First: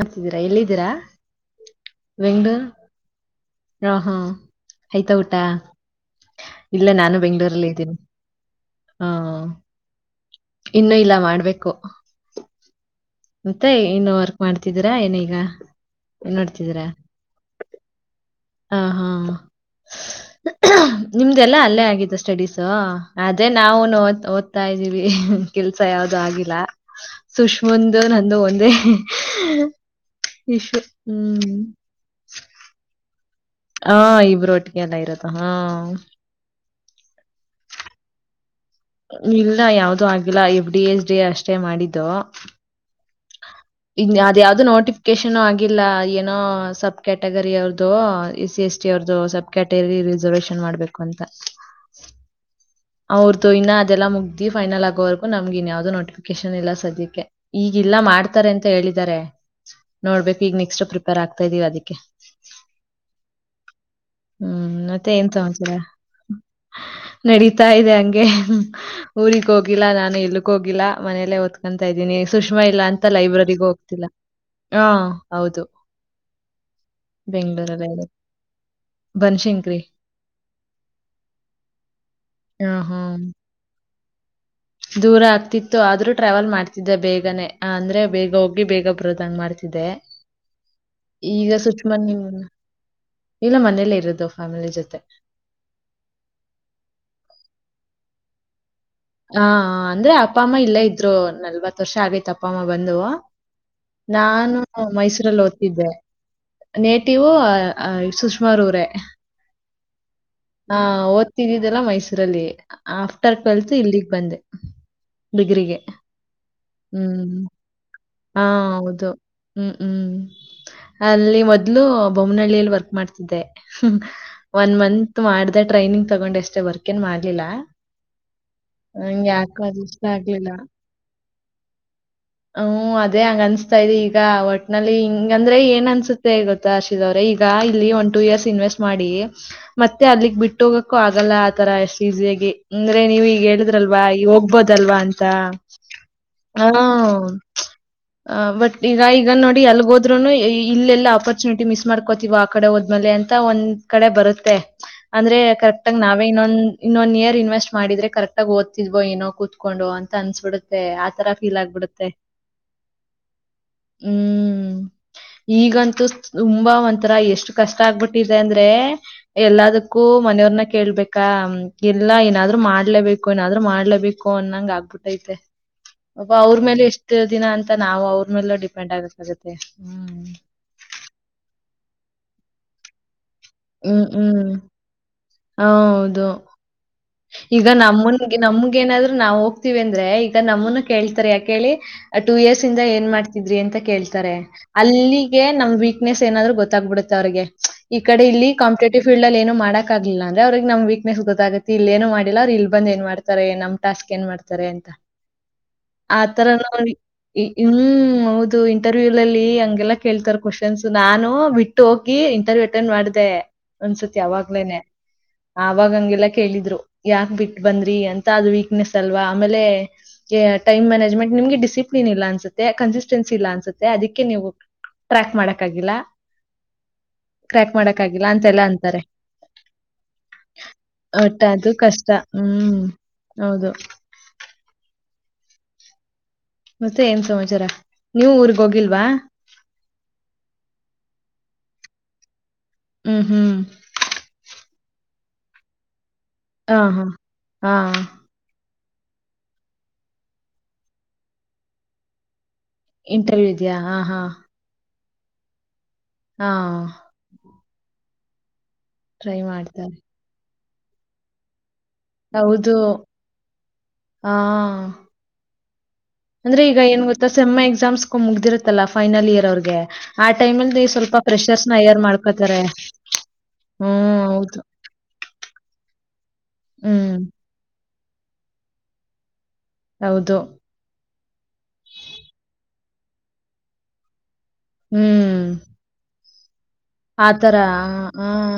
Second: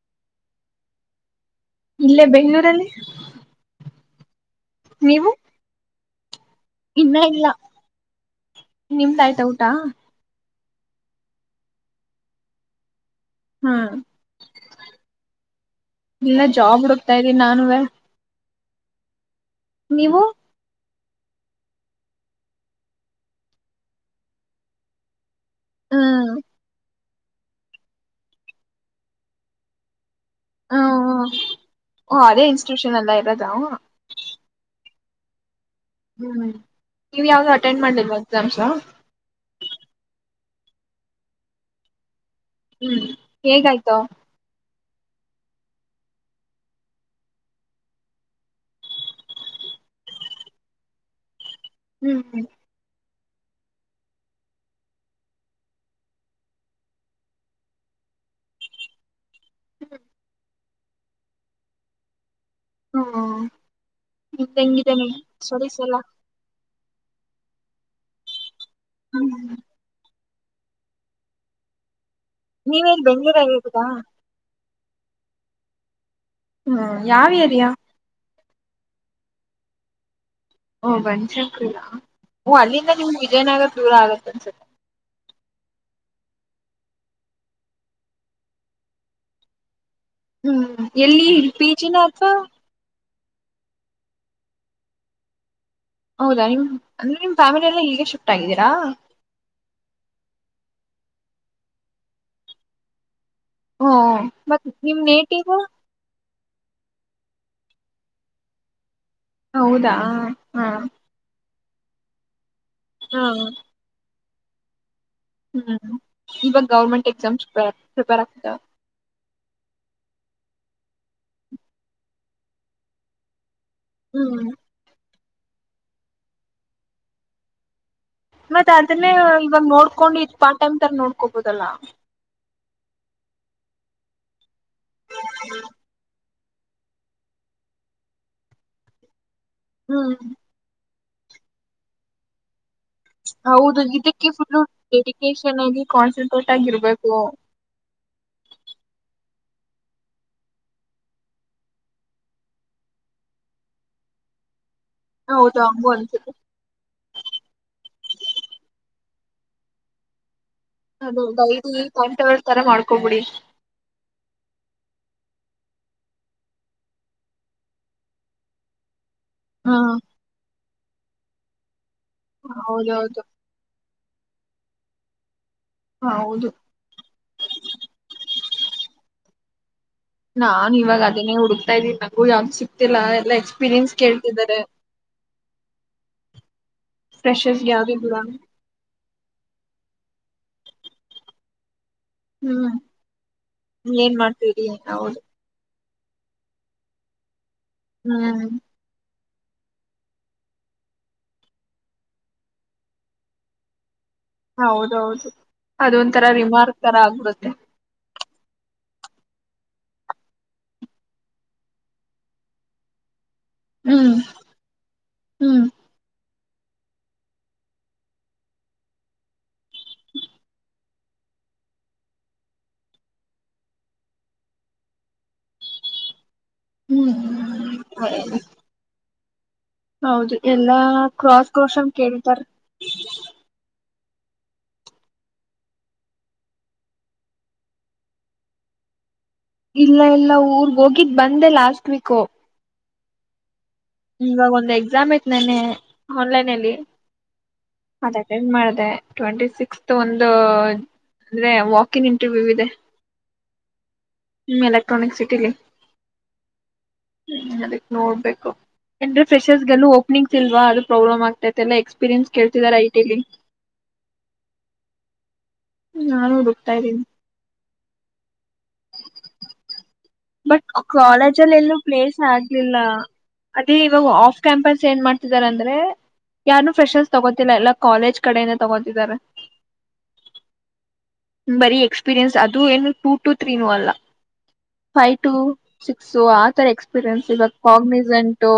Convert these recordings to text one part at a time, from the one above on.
ಹತಿದ್ದೀರಾ ಎಲ್ಲಿದ್ದೀರಾ ಇಲ್ಲೇ ಬೆಂಗಳೂರು ಬೆಂಗಗಳೂರಲ್ಲಿ ಹಾ ಹಾ ಆಯ್ತಾ ಊಟ ಇಲ್ಲ ಇನ್ನ ನಾನು ಇಲ್ಲ ಬೆಂಗಗಳೂರಲ್ಲಿ ಇದ್ದೀನಿ ಹಾ ನಿಮ್ದ ಆಯ್ತಾ ಊಟ ಇನ್ನುೂ ಇಲ್ಲ ಮಾಡ್ಬೇಕು ಮತ್ತೆ ಹಾ ಇನ್ನು ವರ್ಕ್ ಮಾಡ್ತಿದೀರಾ ಏನೀಗ ಏನ್ ಇಲ್ಲ ಜಾಬ್ ನೋಡ್ತಿದ್ದೀರಾ ಹುಡುಕ್ತಾ ಇದ್ದೀನಿ ನಾನುವ ಹಾ ಹಾ ನೀವು ನಿಮ್ದಲ್ಲಾ ಅಲ್ಲೇ ಆಗತ್ತು ಸ್ಟಡೀಸು ಅೇ ನಾವು ಓದ್ತಾ ಇದ್ದೀವಿ ಕೆಲ್ಸ ಯಾವ್ದು ಹ್ಮ್ ಆಗಿಲ್ಲ ಸುಷ್ಮಂದು ನಂದು ಒಂದೇ ಈಶ ಹ್ಮ ಹ್ಮ್ ಅದೇ ಇನ್ಸ್ಟಿಟ್ಯೂಷನ್ ಅಲ್ಲ ಇರೋದ ಹಾ ಇಬರು ಒಟ್ಟಿಗೆ ಎಲ್ಲ ಇರತ್ತ ಹಾ ಹ್ಮ್ ನೀವ್ ಯಾವ್ದು ಅಟೆಂಡ್ ಮಾಡ್ಲಿಲ್ವಾ ಎಕ್ಸಾಮ್ಸ್ ಇಲ್ಲ ಯಾವ್ದೂ ಆಗಿಲ್ಲ ಎಫ್ ಡಿ ಎಸ್ ಡಿ ಅಷ್ಟೇ ಮಾಡಿದ್ದು ಹ್ಮ್ ಹೇಗಾಯ್ತು ಇ ಅದ ಯಾವ್ದು ನೋಟಿ ಕೆಷನ ಆಗಿಲ್ಲ ಏನೋ ಸಬ್ ಕ್ಯಾಟಗರಿ ಅವ್ರದುು ಎಸ್ ಸಿ ಎಸ್ ಟಿ ಅವ್ರದುು ಸಬ್ ಕ್ಯಾಟಗರಿ ರಿಸರ್ವೇಷನ್ ಮಾಡ್ಬೇಕು ಅಂತ ಹ್ಮ್ ಹ್ಮ್ ಅವ್ರ್ದು ಇನ್ನ ಅದೆಲ್ಲ ಮುಗ್ದಿ ಫೈನಲ್ ಆಗೋವರೆಗು ನಮ್ಗ ಇನ್ಯಾವ್ದೋ ನೋಟಿಫಿಕೇಶನ್ ಎಲ್ಲ ಸದ್ಯಕ್ಕೆ ಈಗ ಎಲ್ಲ ಮಾಡ್ತಾರೆ ಅಂತ ಹೇಳಿದ್ದಾರೆ ನೋಡ್ಬೇಕು ಈಗ ನೆಕ್ಸ್ಟ್ ಪ್ರಿಪೇರ್ ಆಗ್ತಾ ಇದೀವಿ ಅದಕ್ಕೆ ಹ್ಮ್ ನಿಮ್ದ್ ಹ್ಮ್ ಹೆಂಗಿದೆ ಮತ್ತೆ ಏನ್ ಸ್ಟಡೀಸ್ ಸಮಚಾರ ಎಲ್ಲ ನಡೀತಾ ಇದೆ ಹಂಗೆ ಹ್ಮ್ ಊಗ್ ಹೋಗಿಲ್ಲ ನಾನ ಎಲ್ಲ ಹೋಗಿಲ್ಲಾ ಮನೇಲ್ಲೇ ಒದತ್ಕೊತಾ ಇದ್ದೀನಿ ಸುಷ್ಮಾ ಇಲ್ಲಾ ನೀವೇನ್ ಅಂತ ಬೆಂಗ್ಳೂರಲ್ಲಿ ಲೈಬ್ರರಿಗ ಇರೋದಾ ಹೋಗ್ತಿ ಹಾ ಹೌದು ಹ್ಮ ಯಾವ್ ಏರಿಯಾ ಬನ್ಶಂಕರಿ ಓ ಬಂದಸಕ್ಲ್ಲ ಓ ಹ್ಮ್ ಅಲ್ಲಿಂದ ನಿಮ್ಗೆ ಹ್ಮ್ ವಿಜಯನಗರ ದೂರ ಆಗತ್ತೆ ಅನ್ಸುತ್ತೆ ದೂರ ಆಗ್ತಿತ್ತು ಇ ಆದ್ರೂ ಟ್ರಾವೆಲ್ ಮಾಡ್ತಿದ್ದೆ ಬೇಗನೆ ಅಂದ್ರೆ ಬೇಗ ಹೋಗಿ ಬೇಗ ಬರೋದಂಗ ಮಾಡ್ತಿದ್ದೆ ಹ್ಮ್ ಎಲ್ಲಿ ಇ ಈಗ ಪಿಜಿನ ಸುಚ್ಮನೆ ಅಪ್ಪ ಇಲ್ಲ ಮನೇಲ್ಲ ಇರುದು ಫ್ಯಾಮಿಲಿ ಜೊತೆ ಹೌದಾ ನಿಮ್ ಅಂದ್ರೆ ನಿಮ್ ಫ್ಯಾಮಿಲಿ ಎಲ್ಲ ಹೀಗೆ ಶಿಫ್ಟ್ ಆಗಿದ್ದೀರಾ ಹಾ ಅಂದ್ರೆ ಅಪ್ಪ ಅಮ್ಮ ಇಲ್ಲೇ ಇದ್ರು ನಲ್ವತ್ ವರ್ಷ ಆಗೇತ್ ಅಪ್ಪ ಅಮ್ಮ ಬಂದು ಹ್ಮ ನಾನು ಮತ್ ನಿಮ್ ಮೈಸೂರಲ್ಲಿ ನೇಟಿವ್ ಓದ್ತಿದ್ದೆ ನೇಟವು ಸುಷ್ಮಾ ರೂರೇ ಹೌದಾ ಹಾ ಓದ್ತಿದ್ದಿದ್ದಲ್ಲ ಮೈಸೂರಲ್ಲಿ ಹಾ ಆಫ್ಟರ್ ಟ್ವೆಲ್ತ್ ಇಲ್ಲಿಗ್ ಬಂದೆ ಡಿಗ್ರಿಗೆ. ಹ್ಮ್ ಇವಾಗ ಗೌರ್ಮೆಂಟ್ ಹ್ಮ್. ಎಕ್ಸಾಮ್ಸ್ ಹಾ ಆಗ್ತ ಹೌದು ಹ್ಮ್ ಹ್ಮ್ ಅಲ್ಲಿ ಮೊದ್ಲು ಬೊಮ್ಮ್ನಹಳ್ಳಿಯಲ್ಲಿ ವರ್ಕ್ ಮಾಡ್ತಿದ್ದೆ ಹ್ಮ್ ಒನ್ ಮಂತ್ ಮಾಡ್ದ ಟ್ರೈನಿಂಗ್ ತಗೊಂಡ್ ಎಷ್ಟೇ ವರ್ಕ್ ಏನ್ ಮಾಡ್ಲಿಲ್ಲ ಮತ್ತೆ ಅದನ್ನೇ ನಂಗೆ ಇವಾಗ ಯಾಕೋ ಅದು ಇಷ್ಟ ನೋಡ್ಕೊಂಡು ಇ ಆಗ್ಲಿಲ್ಲ. ಪಾರ್ಟ್ ಟೈಮ್ ತರ ನೋಡ್ಕೋಬೋದಲ್ಲ ಹ್ಮ್ ಅದೇ ಹಂಗ ಅನ್ಸ್ತಾ ಇದೆ ಈಗ ಒಟ್ನಲ್ಲಿ ಹಿಂಗಂದ್ರೆ ಏನ್ ಅನ್ಸ ಮ ಗೊತ್ತಾ ಹರ್ಷಿದ ಅವ್ರೆ ಈಗ ಇಲ್ಲಿ ಒನ್ ಟೂ ಇಯರ್ಸ್ ಇನ್ವೆಸ್ಟ್ ಮಾಡಿ ಮತ್ತೆ ಹ್ಮ್ ಅಲ್ಲಿಗ್ ಬಿಟ್ಟು ಹೋಗ ಕ್ಕು ಆಗಲ್ಲ ಆ ತರ ಎಷ್ಟು ಈಸಿಯಾಗಿ ಅಂದ್ರೆ ನೀವ ಈಗ ಹೌದು ಹೇಳಿದ್ರಲ್ವಾ ಈ ಇದಕ್ಕೆ ಫುಲ್ ಹೋಗ್ಬೋದಲ್ವಾ ಅಂತ ಡೆಡಿಕೇಶನ್ ಆಗಿ ಕಾನ್ಸಂಟ್ರೇಟ್ ಹ್ಮ ಆಗಿರ್ಬೇಕು ಹ ಬಟ್ ಈ ಈಗ ನೋಡಿ ಎಲ್ಲಿಗ ಹೋದ್ರುನು ಇಲ್ಲೆಲ್ಲ ಅಪರ್ಚುನಿಟಿ ಮಿಸ್ ಮಾಡ್ಕೋತೀ ಆ ಕಡೆ ಹೋದ್ಮೇಲೆ ಅಂತ ಒಂದ್ ಕಡೆ ಬರುತ್ತೆ ಅಂದ್ರೆ ಹೌದು ಹಂಗು ಕರೆಕ್ಟ್ಗ ನಾವೇ ಅನ್ಸುತ್ತೆ ಇನ್ನೊಂದ ಇನ್ನೊಂದ ಇಯರ್ ಇನ್ವೆಸ್ಟ್ ಮಾಡಿದ್ರೆ ಕರೆಕ್ಟ ಆಗ ಓದ್ತಿದ್ವಿ ಏನೋ ಕೂತ್ಕೊಂಡು ಅಂತ ಅನ್ಸ್ಬಿಡುತ್ತೆ ಆ ಅದು ತರ ಫೀಲ್ ಡೈಲಿ ಆಗ್ಬಿಡುತ್ತೆ ಟೈಮ್ ಟೇಬಲ್ ತರ ಮಾಡ್ಕೊಬಿಡಿ ಹ್ಮ್ ಈಗಂತೂ ತುಂಬಾ ಒಂಥರ ಎಷ್ಟು ಕಷ್ಟ ಆಗ್ಬಿಟ್ಟಿದೆ ಅಂದ್ರೆ ಹಾ ಎಲ್ಲದಕ್ಕೂ ಮನೆಯವ್ರನ್ನ ಕೇಳ್ಬೇಕಾ ಎಲ್ಲ ಏನಾದ್ರು ಹೌದೌದು ಮಾಡ್ಲೇಬೇಕು ಏನಾದ್ರು ಮಾಡ್ಲೇಬೇಕು ಕೋ ಅನ್ನಂಗ ಆಗ್ಬಿಟ್ಟೈತೆ ಒಬ್ಬ ಹೌದು ಅವ್ರ ಮೇಲೆ ಎಷ್ಟ ದಿನ ಅಂತ ನಾವು ಅವ್ರ ಮೇಲ್ಲ ಪೆಂಡ್ ಆಗಕ್ಕಾಗುತ್ತೆ ಹ ನಾನ್ ಇವಾಗ ಅದನೇ ಹುಡುಕ್ತಾ ಇದ್ದೀ ನಗು ಯಾವ ಸಿಕ್ತಿಲ್ಲಾ ಎಲ್ಲಾ ಎಕ್ಸ್ಪೀರಿಯನ್ಸ್ ಹ್ಮ್ ಹ್ಮ್ ಕೇಳ್ತಿದ್ದಾರೆ ಹೌದು ಈಗ ಫ್ರೆಷರ್ಸ್ಗೆ ಯಾವ್ದಿಲ್ಲ ನಮ್ಮನ್ಗೆ ನಮಗ ಏನಾದ್ರು ನಾವವು ಹೋಗ್ತಿವಿ ಅಂತ ಈಗ ನಮ್ಮನು ಕೇಳ್ತರಿ ಯಾಕೇಳಿ ಟೂ ಇಯರ್ಸ್ ಹ್ಮ್ ಇಂದ ಏನ್ ಮಾಡ್ತಿದ್ರಿ ಅಂತ ಏನ್ ಕೇಳ್ತಾರೆ ಮಾಡ್ತೀರಿ ಹೌದು ಅಲ್ಲಿಗೆ ನಮ್ ವೀಕ್ ಕ್ನೆಸ್ ಏನ್ರೂ ಗೊತ್ತ್ಬ ಬಿಡುತ್ತೆ ಅವರಿಗೆ ಹ್ಮ್ ಕಿಕೆಟಿವ ಫೀಲ್ಡ್ಲ ಏನು ಮಾಡ ಆಕಿಲ್ಲಂದ್ರೆ ಅವ್ರಿಗೆ ನಮ ವೀಕ್ನೆಸ್ ಗೊತ್ತಾಗುತ್ತ ಇ ನು ಮಾಡಿಲ್ಲ ಅವರು ಇಲ್ಲಿ ಬಂದು ಏ ಮಾಡ್ತಾರೆ ನಮ್ಮ ಟಾಸ್ಕ್ ಏನ್ ಮಾಡ್ತಾರೆ ಅಂತ ಹೌದೌದು ಅದೊಂತರ ಆತರ ನ ರಿಮಾರ್ಕ್ ತರ ಆಗ್ಬಿಡುತ್ತೆ ಹೌದು ಇಂಟರ್ವ್ಯೂ ಅಲ್ಲಿ ಹಗೆಲ್ಲಾ ಕೇಳ್ತಾರ ಕ್ವಶನ್ಸ್ ನಾನು ಬಿಟ್ಟು ಹೋಗಿ ಇಂಟರ್ವ್ಯೂ ಅಟೆಂಡ್ ಮಾಡಿದೆ ಹ್ಮ್ ಒಂದ್ಸತಿ ಯಾವಾಗ್ಲೇನೆ ಹ್ಮ್ ಆಗ ಹಂಗಿಲ್ಲ ಕೇಳಿದ್ರು ಯಾಕೆ ಬಿಟ್ಟ ಬಂದ್ರಿ ಅಂತ ಅದು ವೀಕ್ನೆಸ್ ಅಲ್ವಾ ಆಮೇಲೆ ಟೈಮ್ ಮ್ಯಾನೇಜ್ಮೆಂಟ್ ನಿಮ್ಗೆ ಡಿಸಿಪ್ಲಿನ್ ಇಲ್ಲ ಅನ್ಸುತ್ತೆ ಕನ್ಸಿಸ್ಟೆನ್ಸಿ ಇಲ್ಲ ಅನ್ಸೆ ಅದಿಕ್ಕೆ ನೀವು ಟ್ರ್ಯಾಕ್ ಮಾಡಕ್ಗಿಲ್ಲ ಟ್ರ್ಯಾಕ್ ಹ್ಮ್ ಮಾಡಕಗಿಲ್ಲ ಅಂತೆಲ್ಲ ಅಂತಾರೆ ಹೌದು ಎಲ್ಲಾ ಒಟ್ ಕ್ರಾಸ್ ಅದು ಕೋಸಮ ಕಷ್ಟ. ಕೇಳಿದಾರ ಹ್ಮ್. ಹೌದು. ಮತ್ತೆ ಏನ್ ಸಮಾಚಾರ ನೀವ ಊರ್ಗ್ ಹೋಗಿಲ್ವಾ ಇಲ್ಲ ಇಲ್ಲ ಊರ್ ಹೋಗಿದ ಬಂದೆ ಲಾಸ್ಟ್ ವೀಕ್ ಹ್ಮ ಹ್ಮ್ ಇವಾಗ ಒಂದ್ ಎಕ್ಸಾಮ್ ಐತ್ ನನೆ ಆನ್ಲೈನ್ಲ್ಲಿ ಹಾಂ, ಹಾಂ. ಹಾಂ. ಅದಾದನ್ ಮಾಡಿದೆ ಟ್ವೆಂಟಿ ಸಿಕ್ಸ್ತ್ ಒಂದು ಅಂದ್ರೆ ವಾಕ ಇನ್ ಇಂಟರ್ವ್ಯೂ ಇದೆ ಇಂಟರ್ವ್ಯೂ ಇದೆಯಾ ಹಾ ಹಾ ಹ್ಮ್ ಎಲೆಕ್ಟ್ರಾನಿಕ್ ಸಿಟಿಗೆ ಹಾ ಹ್ಮ್ ಅದಕ್ ನೋಡ್ಬೇಕು ಎಂದ್ರೆ ಟ್ರೈ ಫ್ರೆಷರ್ಸ್ ಲ್ಲೂ ಮಾಡ್ತಾರೆ. ಓಪನಿಂಗ್ಸ್ ಇಲ್ವಾ ಅದ ಪ್ರಾಬ್ಲಮ್ ಆಗ್ತತೆ ಎಲ್ಲಾ ಎಕ್ಸ್ಪೀರಿಯನ್ಸ್ ಕೇಳ್ತಾರ ಹೌದು. ಐಟಿಲಿ ಆ! ಅಂದ್ರೆ ಈಗ ಏನ್ ಗೊತ್ತಾ ಸೆಮ್ಮ್ ಎಕ್ಸಾಮ್ಸ್ಕೊಂಡ್ ಮುಗ್ದಿರತ್ತಲ್ಲ ಫೈನಲ್ ಇಯರ್ ಅವ್ರಗೆ ಬಟ್ ಕಾಲೇಜಲ್ಲಿ ಎಲ್ಲೂ ಪ್ಲೇಸ್ ಮಾಡ್ಕೋತಾರೆ. ಆಗ್ಲಿಲ್ಲ ಅದೇ ಇವಾಗ ಹ್ಮ್, ಆಫ್ ಹೌದು. ಕ್ಯಾಂಪಸ್ ಏನ್ ಮಾಡ್ತಿದಾರ ಅಂದ್ರೆ ಯಾರು ಫ್ರೆಶರ್ಸ್ ಹ್ಮ್, ತಗೋತಿಲ್ಲ ಎಲ್ಲ ಕಾಲೇಜ್ ಕಡೆನೆೇ ತಗೋತಿದ್ದಾರೆ ಹೌದು. ಬರೀ ಎಕ್ಸ್ಪೀರಿಯನ್ಸ್ ಅದುೂ ಏನು ಟೂ ಟು ತ್ರೀನೂ ಅಲ್ಲ ಫೈವ್ ಟು ಹ್ಮ್. ಸಿಕ್ಸ್ ಆತರ ಎಕ್ಸ್ ಆ ಎಕ್ಸ್ಪೀರಿಯನ್ಸ್ ಇವಾಗ ಥರ. ಆ! ಕಾಗನಿಸೆಂಟು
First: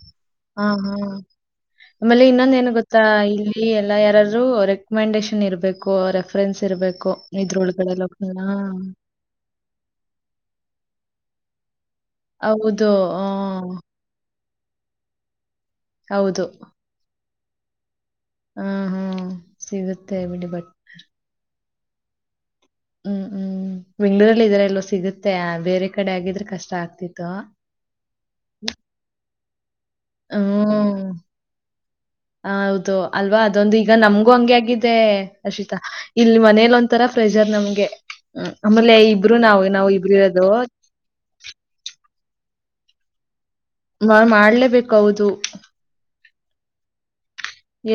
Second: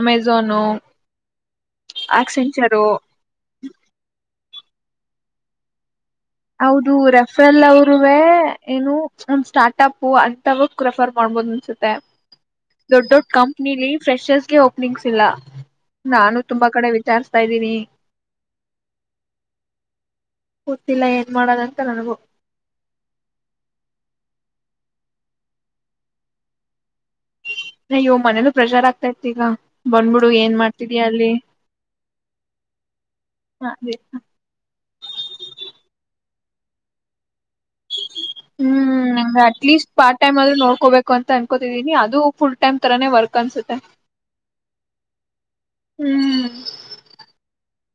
ಅಮೆಝಾನ ಆ! ಹಾ. ಆಮೇಲೆ ಇನ್ನೊಂದ ಏನ್ ಗೊತ್ತಾ ಇಲ್ಲಿ ಎಲ್ಲಾ ಯಾರಾದರು ರೆಕಮೆಂಡೇಶನ್ ಇರ್ಬೇಕು ರೆಫರೆನ್ಸ್ ಹೌದು ಇರ್ಬೇಕು ರೆಫೆಲ್ ಇದ್ರೊಳಗಡೆ ಅವರುೇ ಲೋಕಲ್‌ನ. ಏನು ಒ ಸ್ಟಾರ್ಟಪ್ ಅಂತವ ರೆಫರ್ ಮಾಡ್ಬೋುದು ಅನ್ಸುತ್ತೆ ಹೌದು. ದೊಡ್ಡ ದೊಡ್ಡ ಹ್ಮ್, ಕಂಪ್ನಿಲಿ ಫ್ರೆಷರ್ಸ್ಗೆ ಹೋಗ ನಿಂಗಸಿಲ್ಲ ನಾನು ತುಂಬಾ ಕಡೆ ವಿಚಾರ್ಸ್ ಇದ್ದೀನಿ ಹ ಹಾ ಸಿಗುತ್ತೆ ಬಿಡಿ ಬಟ್ ಮಾಡದಂತ ನನಗು ಹ್ಮ್ ಹ್ಮ್ ಬೆಂಗ್ಳೂರಲ್ಲಿ ಇದ್ರ ಎಲ್ಲೋ ಸಿಗುತ್ತೆ ಬೇರೆ ಕಡೆ ಆಗಿದ್ರೆ ಕಷ್ಟ ಆಗ್ತಿತ್ತು ನಯ್ಯೋ ಮನೇಲ್ಲ ಪ್ರೆಷರ್ ಆಗ್ತಾ ಇರ್ತಿಗ ನ್ಬಿಡು ಏನ್ ಮಾಡ್ತಿದಯಾ ಅಲ್ಲಿ ಹ ಹೌದು ಅಲ್ವಾ ಅದೊಂದು ಈಗ ಅದೇ. ನಮ್ಗೂ ಹಂಗೆ ಆಗಿದೆ ಅರ್ಷಿತಾ ಇಲ್ಲಿ ಮನೇಲಿ ಒಂಂತರ ಪ್ರೆಷರ್ ನಮ್ಗೆ ಹ್ಮ್. ಆಮೇಲೆ ಹ್ಮ್ ಇಬ್ರು ನಾವು ಅಟ್ಲೀಸ್ಟ್ ನಾವು ಇಬ್ರು ಪಾರ್ಟ್ ಟೈಮ್ ಇರೋದು. ಆದ್ರೂ ನೋಡ್ಕೋಬೇಕು ಅಂತ ಅನ್ಕೋತಿದೀನಿ ಅದು ಫುಲ್ ಟೈಮ್ ತರ ವರ್ಕ್ ಅನ್ಸುತ್ತೆ ನಾವ್ ಮಾಡ್ಲೇಬೇಕು ಹೌದು. ಹ್ಮ್ ಹ್ಮ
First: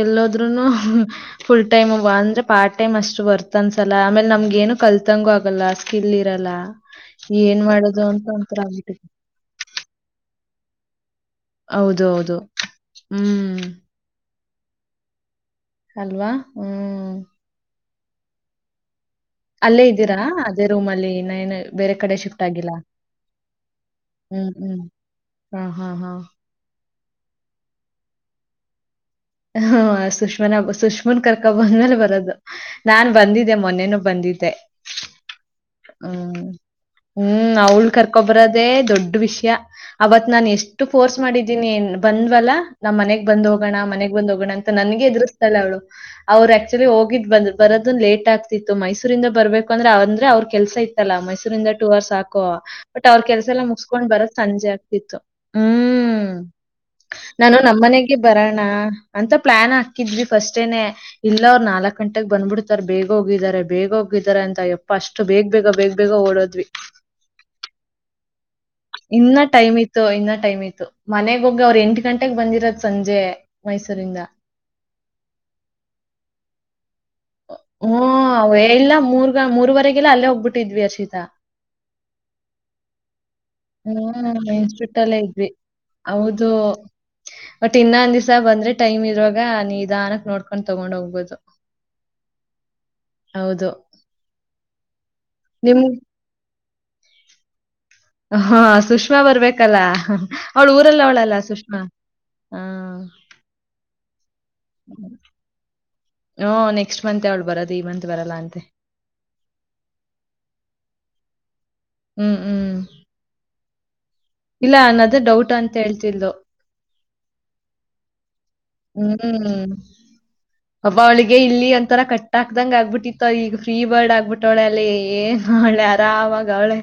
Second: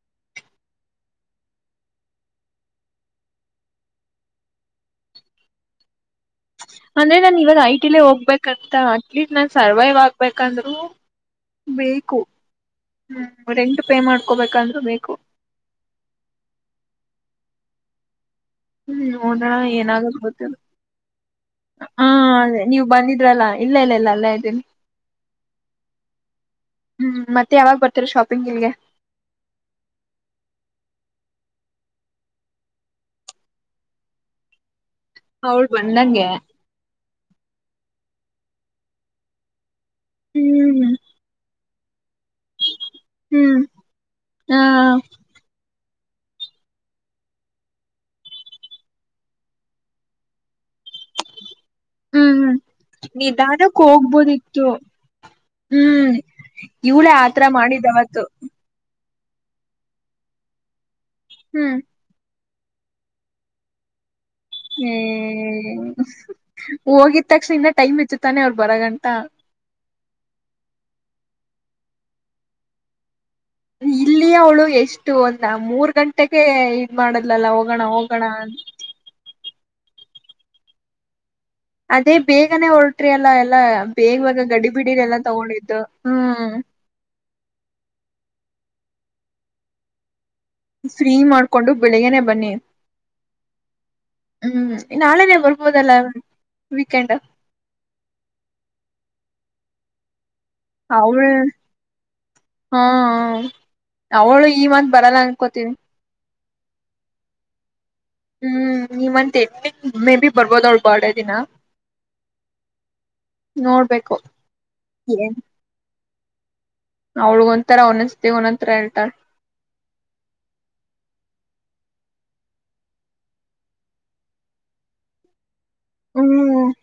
ಎಲ್ಲೋದನು ಫುಲ್ ಟೈಮ್ ಅಂದ್ರೆ ಪಾರ್ಟ್ ಟೈಮ್ ಅಷ್ಟು ಬರ್ತ ಅನ್ಸಲ ಆಮೇಲೆ ನಮ್ಗ ನು ಕಲ್ತಂಗು ಆಗಲ್ಲ ಸ್ಕಿಲ್ ಇ ಅಂದ್ರೆ ನಾನ ಇವಾಗ ಐ ಟಿಲೆ ಒಂಥರ ಹೋಗ್ಬೇಕಂತ ಆಗ್ಬಿಟ್ಟಿದೆ. ಅಟ್ಲೀಸ್ಟ್ ನಾನ್ ಸರ್ವೈವ್ ಆಗ್ಬೇಕಂದ್ರು ಬೇಕು ಹೌದೌದು. ಹ್ಮ ಹ್ಮ್. ರೆಂಟ್ ಪೇ ಮಾಡ್ಕೊಬೇಕಂದ್ರೆ ಬೇಕು ಅಲ್ವಾ ಹ್ಮ್ ಹ್ಮ್ ನೋದೋಣ ಅಲ್ಲೇ ಇದ್ದೀರಾ? ಏನಾಗದು ಗೊತ್ತಿಲ್ಲ ಅದೇ ರೂಮಲ್ಲಿ ಇನ್ನೇನು ಬೇರೆ ಹ ಕಡೆ ಶಿಫ್ಟ್ ಆಗಿಲ್ಲ? ನೀವ್ ಬಂದಿದ್ರಲ್ಲ ಇಲ್ಲ ಇಲ್ಲ ಅಲ್ಲ ಹ್ಮ್, ಇದ್ದೀನಿ ಹ್ಮ್. ಹಾ ಹಾ ಹಾ ಹ್ಮ್ ಮತ್ತೆ ಯಾವಾಗ ಬರ್ತಾರೆ ಶಾಪಿಂಗ್ ಇಲ್ಗೆ ಹ್ಮ ಸುಷ್ಮನಾ ಸುಷ್ಮನ್ ಕರ್ಕ ಬಂದ್ಮೇಲೆ ಬರೋದು ನಾನ್ ಬಂದಿದ್ದೆ ಮೊನ್ನನು ಬಂದಿದ್ದೆ ಅವಳು ಬಂದಂಗೆ ಹ್ಮ್ ಹ್ಮ್ ಅವಳ್ಕ ಬರದೆ ದುಡ್ಡು ವಿಷಯ ಅವತ್ತು ನಾನು ಹ್ಮ್ ಫೋರ್ಸ್ ಮಾಡಿದೀನಿ ಅಂದ್ರೆ ಬಂದ್ವಲ ನಾ ಮನೆಗೆ ಬಂದು ಹ್ಮ್ ಹೋಗೋಣ ನಾ ಮನೆಗೆ ಬಂದು ಹೋಗೋಣ ಹ ಅಂತ ನನಗೆ ದುಷ್ಟ ಅಲ್ವಾ ಅವರು ಹೆಚ್‍ಡಿ ಹೋಗಿದ್ ಬಂದು ಬರೋದು ಲೇಟಾಗ್ತಿತ್ತು ಮೈಸೂರಿಂದ ಬರಬೇಕಂದ್ರೆ ಅವರು ಕೇಳ್ತಿಲ್ಲ ಮಿಸ್ ಆತಲ್ಲ ಮೈಸೂರಿಂದ ಟೂ ಅವರ್ಸ್ ಹ್ಮ್ ಹಾಕುವ ಬಟ್ ಅವ್ರ ಕೆಲ್ಸ ಎಲ್ಲ ನಿಧಾನಕ್ಕೆ ಮುಗಸ್ಕೊಂಡ್ ಬರದ ಹೋಗ್ಬೋದಿತ್ತು ಸಂಜೆ ಆಗ್ತಿತ್ತು ಹ್ಮ್ ಇವಳೇ ಆತರ ನಾನು ನಮ್ಮ ಮನೆಗೆ ಮಾಡಿದವತ್ತು ಬರೋಣ ಅಂತ ಪ್ಲಾನ್ ಹಾಕಿದ್ವಿ ಫಸ್ಟ್ ಟೈಮ್ ಎಲ್ಲಾ ಅವರು ಹ್ಮ್ ನಾಲ್ಕು ಗಂಟೆಗೆ ಬಂದ್ಬಿಡ್ತಾರೆ ಸರ್ ಬೇಗ ಹೋಗಿದ್ದಾರೆ ಬೇಗ ಹೋಗಿದರಂತ ಯಪ್ಪಾ ಅಷ್ಟು ಬೇಗ ಹ್ಮ್ ಬೇಗ ಓಡೋದ್ವಿ ಹೋಗಿದ ತಕ್ಷಣ ಇನ್ನ ಟೈಮ್ ಇತ್ತು ತಾನೆ ಅವ್ರು ಬರಗಂಟ ಇನ್ನ ಟೈಮ್ ಇತ್ತು ಇನ್ನ ಟೈಮ್ ಇತ್ತು ಮನೆಗೆ ಹೋಗಿ ಅವರು ಎಂಟು ಗಂಟೆೆಗೆ ಬಂದಿರೋದು ಸಂಜೆ ಮೈಸೂರಿಂದ. ಇಲ್ಲಿ ಅವಳು ಎಷ್ಟು ಗೊತ್ತಾ ಮೂರ್ ಗಂಟೆಗೆ ಮಾಡಿದ್ಲಲ್ಲ ಹೋಗೋಣ ಹೋಗೋಣ ಅಂತ ಮೂರುಗಂಟೆಗೆ ಅಲ್ಲಿ ಹೋಗುತ್ತಿದ್ವಿ ಹರ್ಷಿತ ಅದೇ ಬೇಗನೆ ಹೊರಟ್ರಲ್ಲ ಎಲ್ಲ ಬೇಗವಾಗ ಹ್ಮ್ ಗಡಿಬಿಡಿ ಇನ್ಸ್ಟಿಟ್ಯೂಟ್ ಅಲ್ಲೇ ಎಲ್ಲಾ ಇದ್ವಿ. ತಂದಿದ್ದು ಇನ್ನೊಂದು ದಿಸ ಬಂದ್ರೆ ಟೈಮ್ ಇರುವಾಗ ನಿಧಾನಕ್ಕೆ ನೋಡೋಣ ಫ್ರೀ ಮಾಡ್ಕೊಂಡು ಬೆಳಗಾನೆ ಬೇಗ ಬನ್ನಿ ಹೌದು. ಹ್ಮ್ ನಾಳೆನೆ ನಿಮ್ ಬರಬಹುದಲ್ಲ ಹೇಳ್ರೋ ವೀಕೆಂಡ್ ಹಾ ಸುಷ್ಮಾ ಬರಬೇಕಲ್ಲ ಅವಳ ಹಾ ಅವಳ ಇವಾಗ್ ಬರಲ್ಲ ಅನ್ಕೊಂತೀನಿ ಹ್ ನೆಕ್ಸ್ಟ್ ಮಂತ್ ಅವಳು ಬರೋದು ಹೇಮಂತ್ ಹ್ಮ್ ಹೇಮಂತ್ ಎಂಡಿಂಗ್ ಮೇಬಿ ಬರಬಹುದು ಅವಳ ಬರ್ಡೆ ದಿನ ಹ್ಮ್ ಹ್ಮ್್ಮ ನೋಡಬೇಕು ಇಲ್ಲ ಅನ್ನದೇ ಡೌಟ್ ಅಂತ ಹೇಳ್ತಿದ್ಲು ಅವಳಗ ಒಂತರ ಒಂದೊಂದು ಸತಿ ಹ್ಮ್ ಅವ್ವ ಅವಳಿಗೆ ಇಲ್ಲಿ ಅಂತ ಒಂತರ ಕಟ್ಟಾದ ಬಿಟ್ಟಿತ್ತು ಈಗ ಫ್ರೀ ಬರ್ಡ್ ಆಗ್ಬಿಟ್ಟಳ ಅಲ್ಲಿ ಏ ಒಳ್ಳೆ ಆರಾಮಾಗಿ ಹ್ಮ್ ಅವಳೆ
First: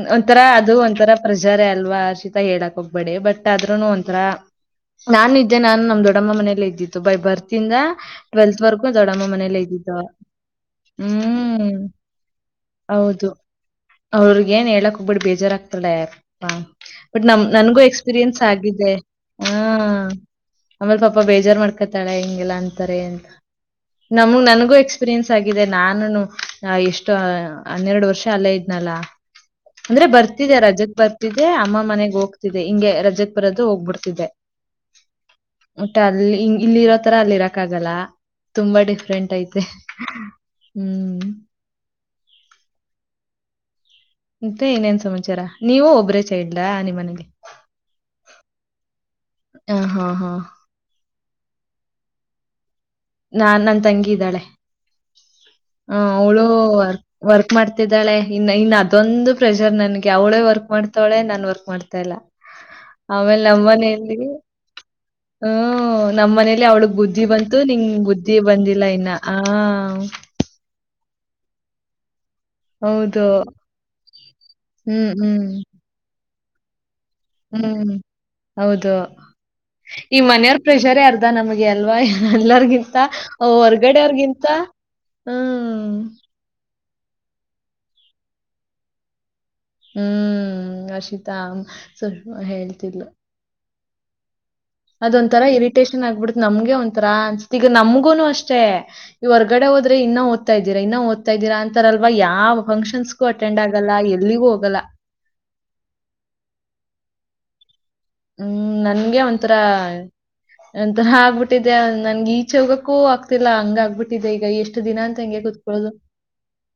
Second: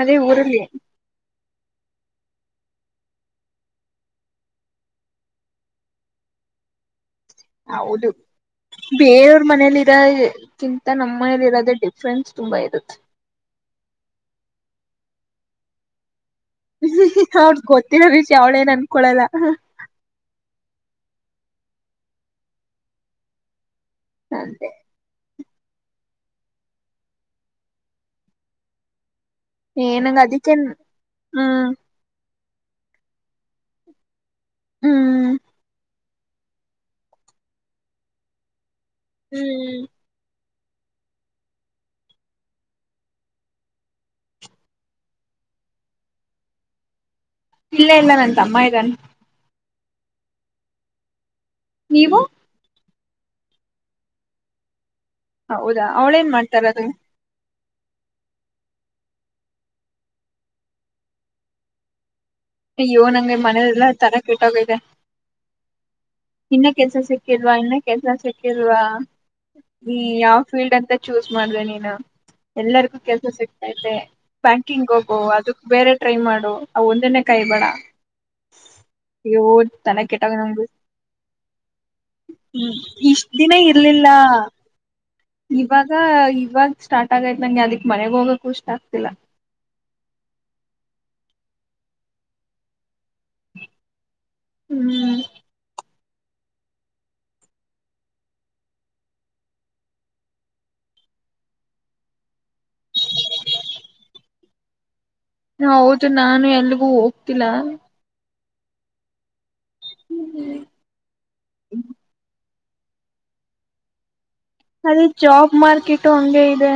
ಅದೇ ಒಂಂತರ ಊರಲ್ಲಿ ಅದು ಒಂಂತರ ಪರಿಸ ಜಾರ ಅಲ್ವಾ ಹರ್ಷಿತ ಹೇಳಕ್ ಹೋಗ್ಬೇಡ ಬಟ್ ಆದರೂ ಒಂಥರ ನಾನ ಇದೇ ನಾನು ನಮ್ಮ ದೊಡ್ಡಮ್ಮ ಮನೆಯಲ್ಲಿದ್ದಿದ್ದು ಬೈ ಬರ್ತಾ ಹೌದು ಬೇರೆಯವರ ಮನೇಲೆ ಮನೆಯಲ್ಲಿ ಇದ್ದಿದ್ದು ಹ್ಮ್ ಇರೋದೇ ಡಿಫರೆನ್ಸ್ ತುಂಬಾ ಇರುತ್ತೆ ಅವಳಿಗೆ ಹೋಗಬೇಡ ಬೇಜಾರಾಗ್ತಾಳೆ ಹಾ ಬಟ್ ನಮ ಅವ್ರ ನನ್ಗೂ ಗೊತ್ತಿರೋ ವಿಷಯ ಎಕ್ಸ್ಪೀರಿಯನ್ಸ್ ಅವಳೇನ್ ಆಗಿದೆ ಅನ್ಕೊಳಲ್ಲ ಹ ಆಮೇಲ್ ಪಾಪ ಬೇಜಾರ್ ಮಾಡ್ಕೊಂತಾಳೆ ಹಿಂಗೆಲ್ಲ ಅಂತಾರೆ ಅಂತ ನಮ್ಗ್ ಅಂತೆ ನನಗ ಎಸ್ಪೀರಿಯನ್ಸ್ ಆಗಿದೆ ನಾನೂನು ಎಷ್ಟು ಹನ್ನೆರಡು ವರ್ಷ ಅಲ್ಲೇ ಇದ್ನಲ್ಲ ಅಂದ್ರೆ ಏನಂಗ ಅದಕ್ಕೆ ಬರ್ತಿದೆ ರಜಕ್ ಬರ್ತಿದೆ ಹ್ಮ್ ಅಮ್ಮ ಮನೆಗೆ ಹೋಗ್ತ ಹಿಗೆ ರಜಾಕ್ ಬರೋದು ಹೋಗ್ಬಿಡ್ತಿದೆ ಹ್ಮ್ ಬಟ್ ಅಲ್ಲಿರತರ ಅಲ್ಲಿರ ಕಾಲ ತುಂಬಾ ಡಿಫರೆಂಟ್ ಐತಿ ಹ್ಮ್ ಹ್ಮ್ ಮತ್ತೆ ಇನೇನ್ ಸಮಾಚಾರ ನೀವು ಒಬ್ಬರೇ ಚರ್ಡ ನಿಮ್ಮನೆಯಲ್ಲಿ ಇಲ್ಲ ಇಲ್ಲ ನನ್ ತಮ್ಮ ಇದ್ದಾನ ಹ ಹಾ ಹಾ ನೀವು ನಾನ್ ನನ್ ತಂಗಿ ಇದ್ದಾಳೆ ಹೌದಾ ಅವಳೇನ್ ಅವಳ ಮಾಡ್ತಾರದು ವರ್ಕ್ ಮಾಡ್ತಿದ್ದಾಳೆ ಇನ್ನು ಇನ್ ಅದೊಂದು ಪ್ರೆಷರ್ ನನ್ಗೆ ಅವಳೇ ವರ್ಕ್ ಮಾಡ್ತಾವಳೆ ನಾನ್ ವರ್ಕ್ ಮಾಡ್ತಾ ಇಲ್ಲ ಅ್ಯವ ನಂಗೆ ಆಮೇಲೆ ಮನೆಲೆಲ್ಲ ನಮ್ಮನೇಲಿ ತಲೆ ಕೆಟ್ಟಾಗುತ್ತೆ ಹ್ಮ್ ನಮ್ಮನೇಲಿ ಇನ್ನ ಅವಳಿಗ್ ಕೆಲಸ ಬುದ್ಧಿ ಸಿಕ್ಕಿಲ್ವಾ ಬಂತು ಇನ್ನ ನಿಂಗ್ ಕೆಸ ಬುದ್ಧಿ ಸಿಕ್ಕಿಲ್ವಾ ಬಂದಿಲ್ಲ ಇನ್ನ ಆ ನೀ ಯಾವ್ ಫೀಲ್ಡ್ ಅಂತ ಚೂಸ್ ಮಾಡ್ದೆ ನೀನು ಎಲ್ಲರಿಗೂ ಕೆಲ್ಸ ಹೌದು. ಸಿಗ್ತಾತೆ ಬ್ಯಾಂಕಿಂಗ್ ಹ್ಮ್ ಹೋಗೋ ಹ್ಮ್ ಅದಕ್ ಬೇರೆ ಟ್ರೈ ಮಾಡು ಒಂದನೆ ಕೈ ಬಡಾ ಹ್ಮ್ ಹೌದು ಈ ಮನೆಯವರ್ ನಮ್ಗು ಪ್ರೆಷರೇ ಅರ್ಧ ನಮಗೆ ಅಲ್ವಾ ಎಲ್ಲರಿಗಿಂತ ದಿನೇ ಇರ್ಲಿಲ್ಲ ಹೊರ್ಗಡೆಯವ್ರಿಗಿಂತ ಇವಾಗ ಹ್ಮ್ ಇವಾಗ ಸ್ಟಾರ್ಟ್ ಆಗೈತ್ ನಂಗೆ ಅದಕ್ಕೆ ಮನೆಗ್ ಹೋಗಕ ಇಷ್ಟ ಆಗ್ತಿಲ್ಲ ಹ್ಮ್ ಆಶಿತಾ ಹೇಳ್ತಿದ್ಲು ಹ್ಮ್ ಅದೊಂಂತರ ಇರಿಟೇಷನ್ ಆಗ್ಬಿಡತ್ ನಮ್ಗೆ ಒಂಥರ ಅನ್ಸತ್ ಈಗ ನಮ್ಗೂನು ಅಷ್ಟೇ ಈ ಹೊರ್ಗಡೆ ಹೋದ್ರೆ ಇನ್ನ ದ್ತಾ್ದೀ ಇನ್ನ ದ್ತಾತೀಾ ಅಂತಾರಲ್ ಯಾವ ಫಂಕ್ಷನ್ಸ್ಗೂ ಅಟೆಂಡ್ ಆಗಲ್ಲ ಎಲ್ಲಿಗೂ ಹೋಗಲ್ಲ ಅಲ ಹೌದು ನಾನು ಎಲ್ಗೂ ಹೋಗ್ತಿಲ್ಲ ಹ್ಮ್ ನನ್ಗೆ ಒಂಥರ ಒಂಥರ ಆಗ್ಬಿಟ್ಟಿದ್ದೆ ನನ್ಗೆ ಈ ಚಗಕ್ಕೂ ಆಗ್ತಿಲ್ಲಾ ಹಂಗ ಆಗ್ಬಿಟ್ಟಿದೆ ಈಗ ಎಷ್ಟು ದಿನ ಅಲ್ಲಿ ಅಂತ ಹಂಗೆ ಜಾಬ್ ಕುತ್ಕೊಳ್ಳೋದು ಮಾರ್ಕೆಟ್ು ಹಂಗೆ ಇದೆ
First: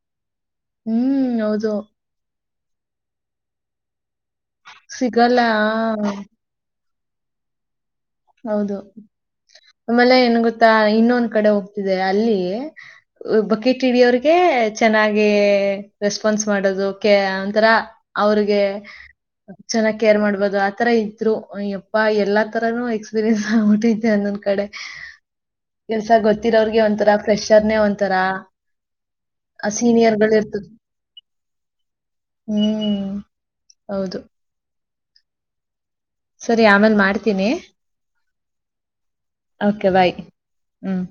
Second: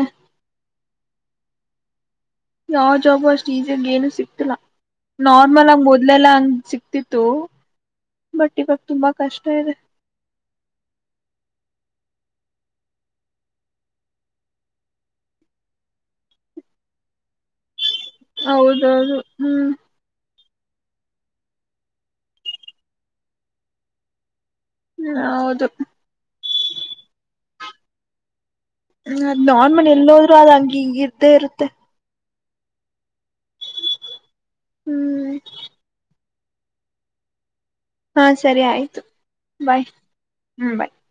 ಹ್ಮ್ ಹೌದು ಯಾವ ಜಾಬು ಅಷ್ಟ್ ಈಜಿಯಾಗಿ ಏನು ಸಿಕ್ತಲ್ಲ ಸಿಗಲ್ಲ ನಾರ್ಮಲ್ ಆಗಿ ಮೊದಲೆಲ್ಲಾ ಅಂಗ ಸಿಕ್ತ ಇತ್ತುು ಹೌದು ಆಮೇಲೆ ಏನ್ ಗೊತ್ತಾ ಇನ್ನೊಂದ್ ಕಡೆ ಹೋಗ್ತ ಇದೆ ಅಲ್ಲಿ ಬಕೀಟ್ ಇಡಿಯ ಅವ್ರಿಗೆ ಚೆನ್ನಾಗಿ ರೆಸ್ಪಾನ್ಸ್ ಮಾಡದು ಒಂತರ ಅವ್ರಿಗೆ ಹೌದೌದು ಹ್ಮ್ ಚೆನ್ನಾಗಿ್ ಕೇರ್ ಮಾಡ್ಬದು ಆತರ ಇದ್ರುಯಪ್ಪ ಎಲ್ಲಾ ತರನುೂ ಎಕ್ಸ್ಪೀರಿಯನ್ಸ್ ಆಗ್ಬಿಟ್ಟಿದೆ ಅಂದೊಂದ ಕಡೆ ಹೌದು ಕೆಲ್ಸ ಗೊತ್ತಿರೋ್ರಗೆ ಒಂಥರ ಪ್ರಫ್ರೆಷರ್ನೆ ಒಂತರಾ ಹ್ ನಾರ್ಮನ ಎಲ್ಲಿ ಹೋದ್ೂ ಅದ್ ಹಂಗ ಹಿಂಗ ಇದ್ದೇ ಇರುತ್ತೆ ಹ್ಮ್ ಹೌದು ಹ್ಮ್ ಸರಿ ಆಮೇಲ್ ಮಾಡ್ತೀನಿ ಹಾ ಸರಿ ಆಯ್ತು ಬಾಯ್ ಹ್ಮ ಬಾಯ್ ಹ್ಮ್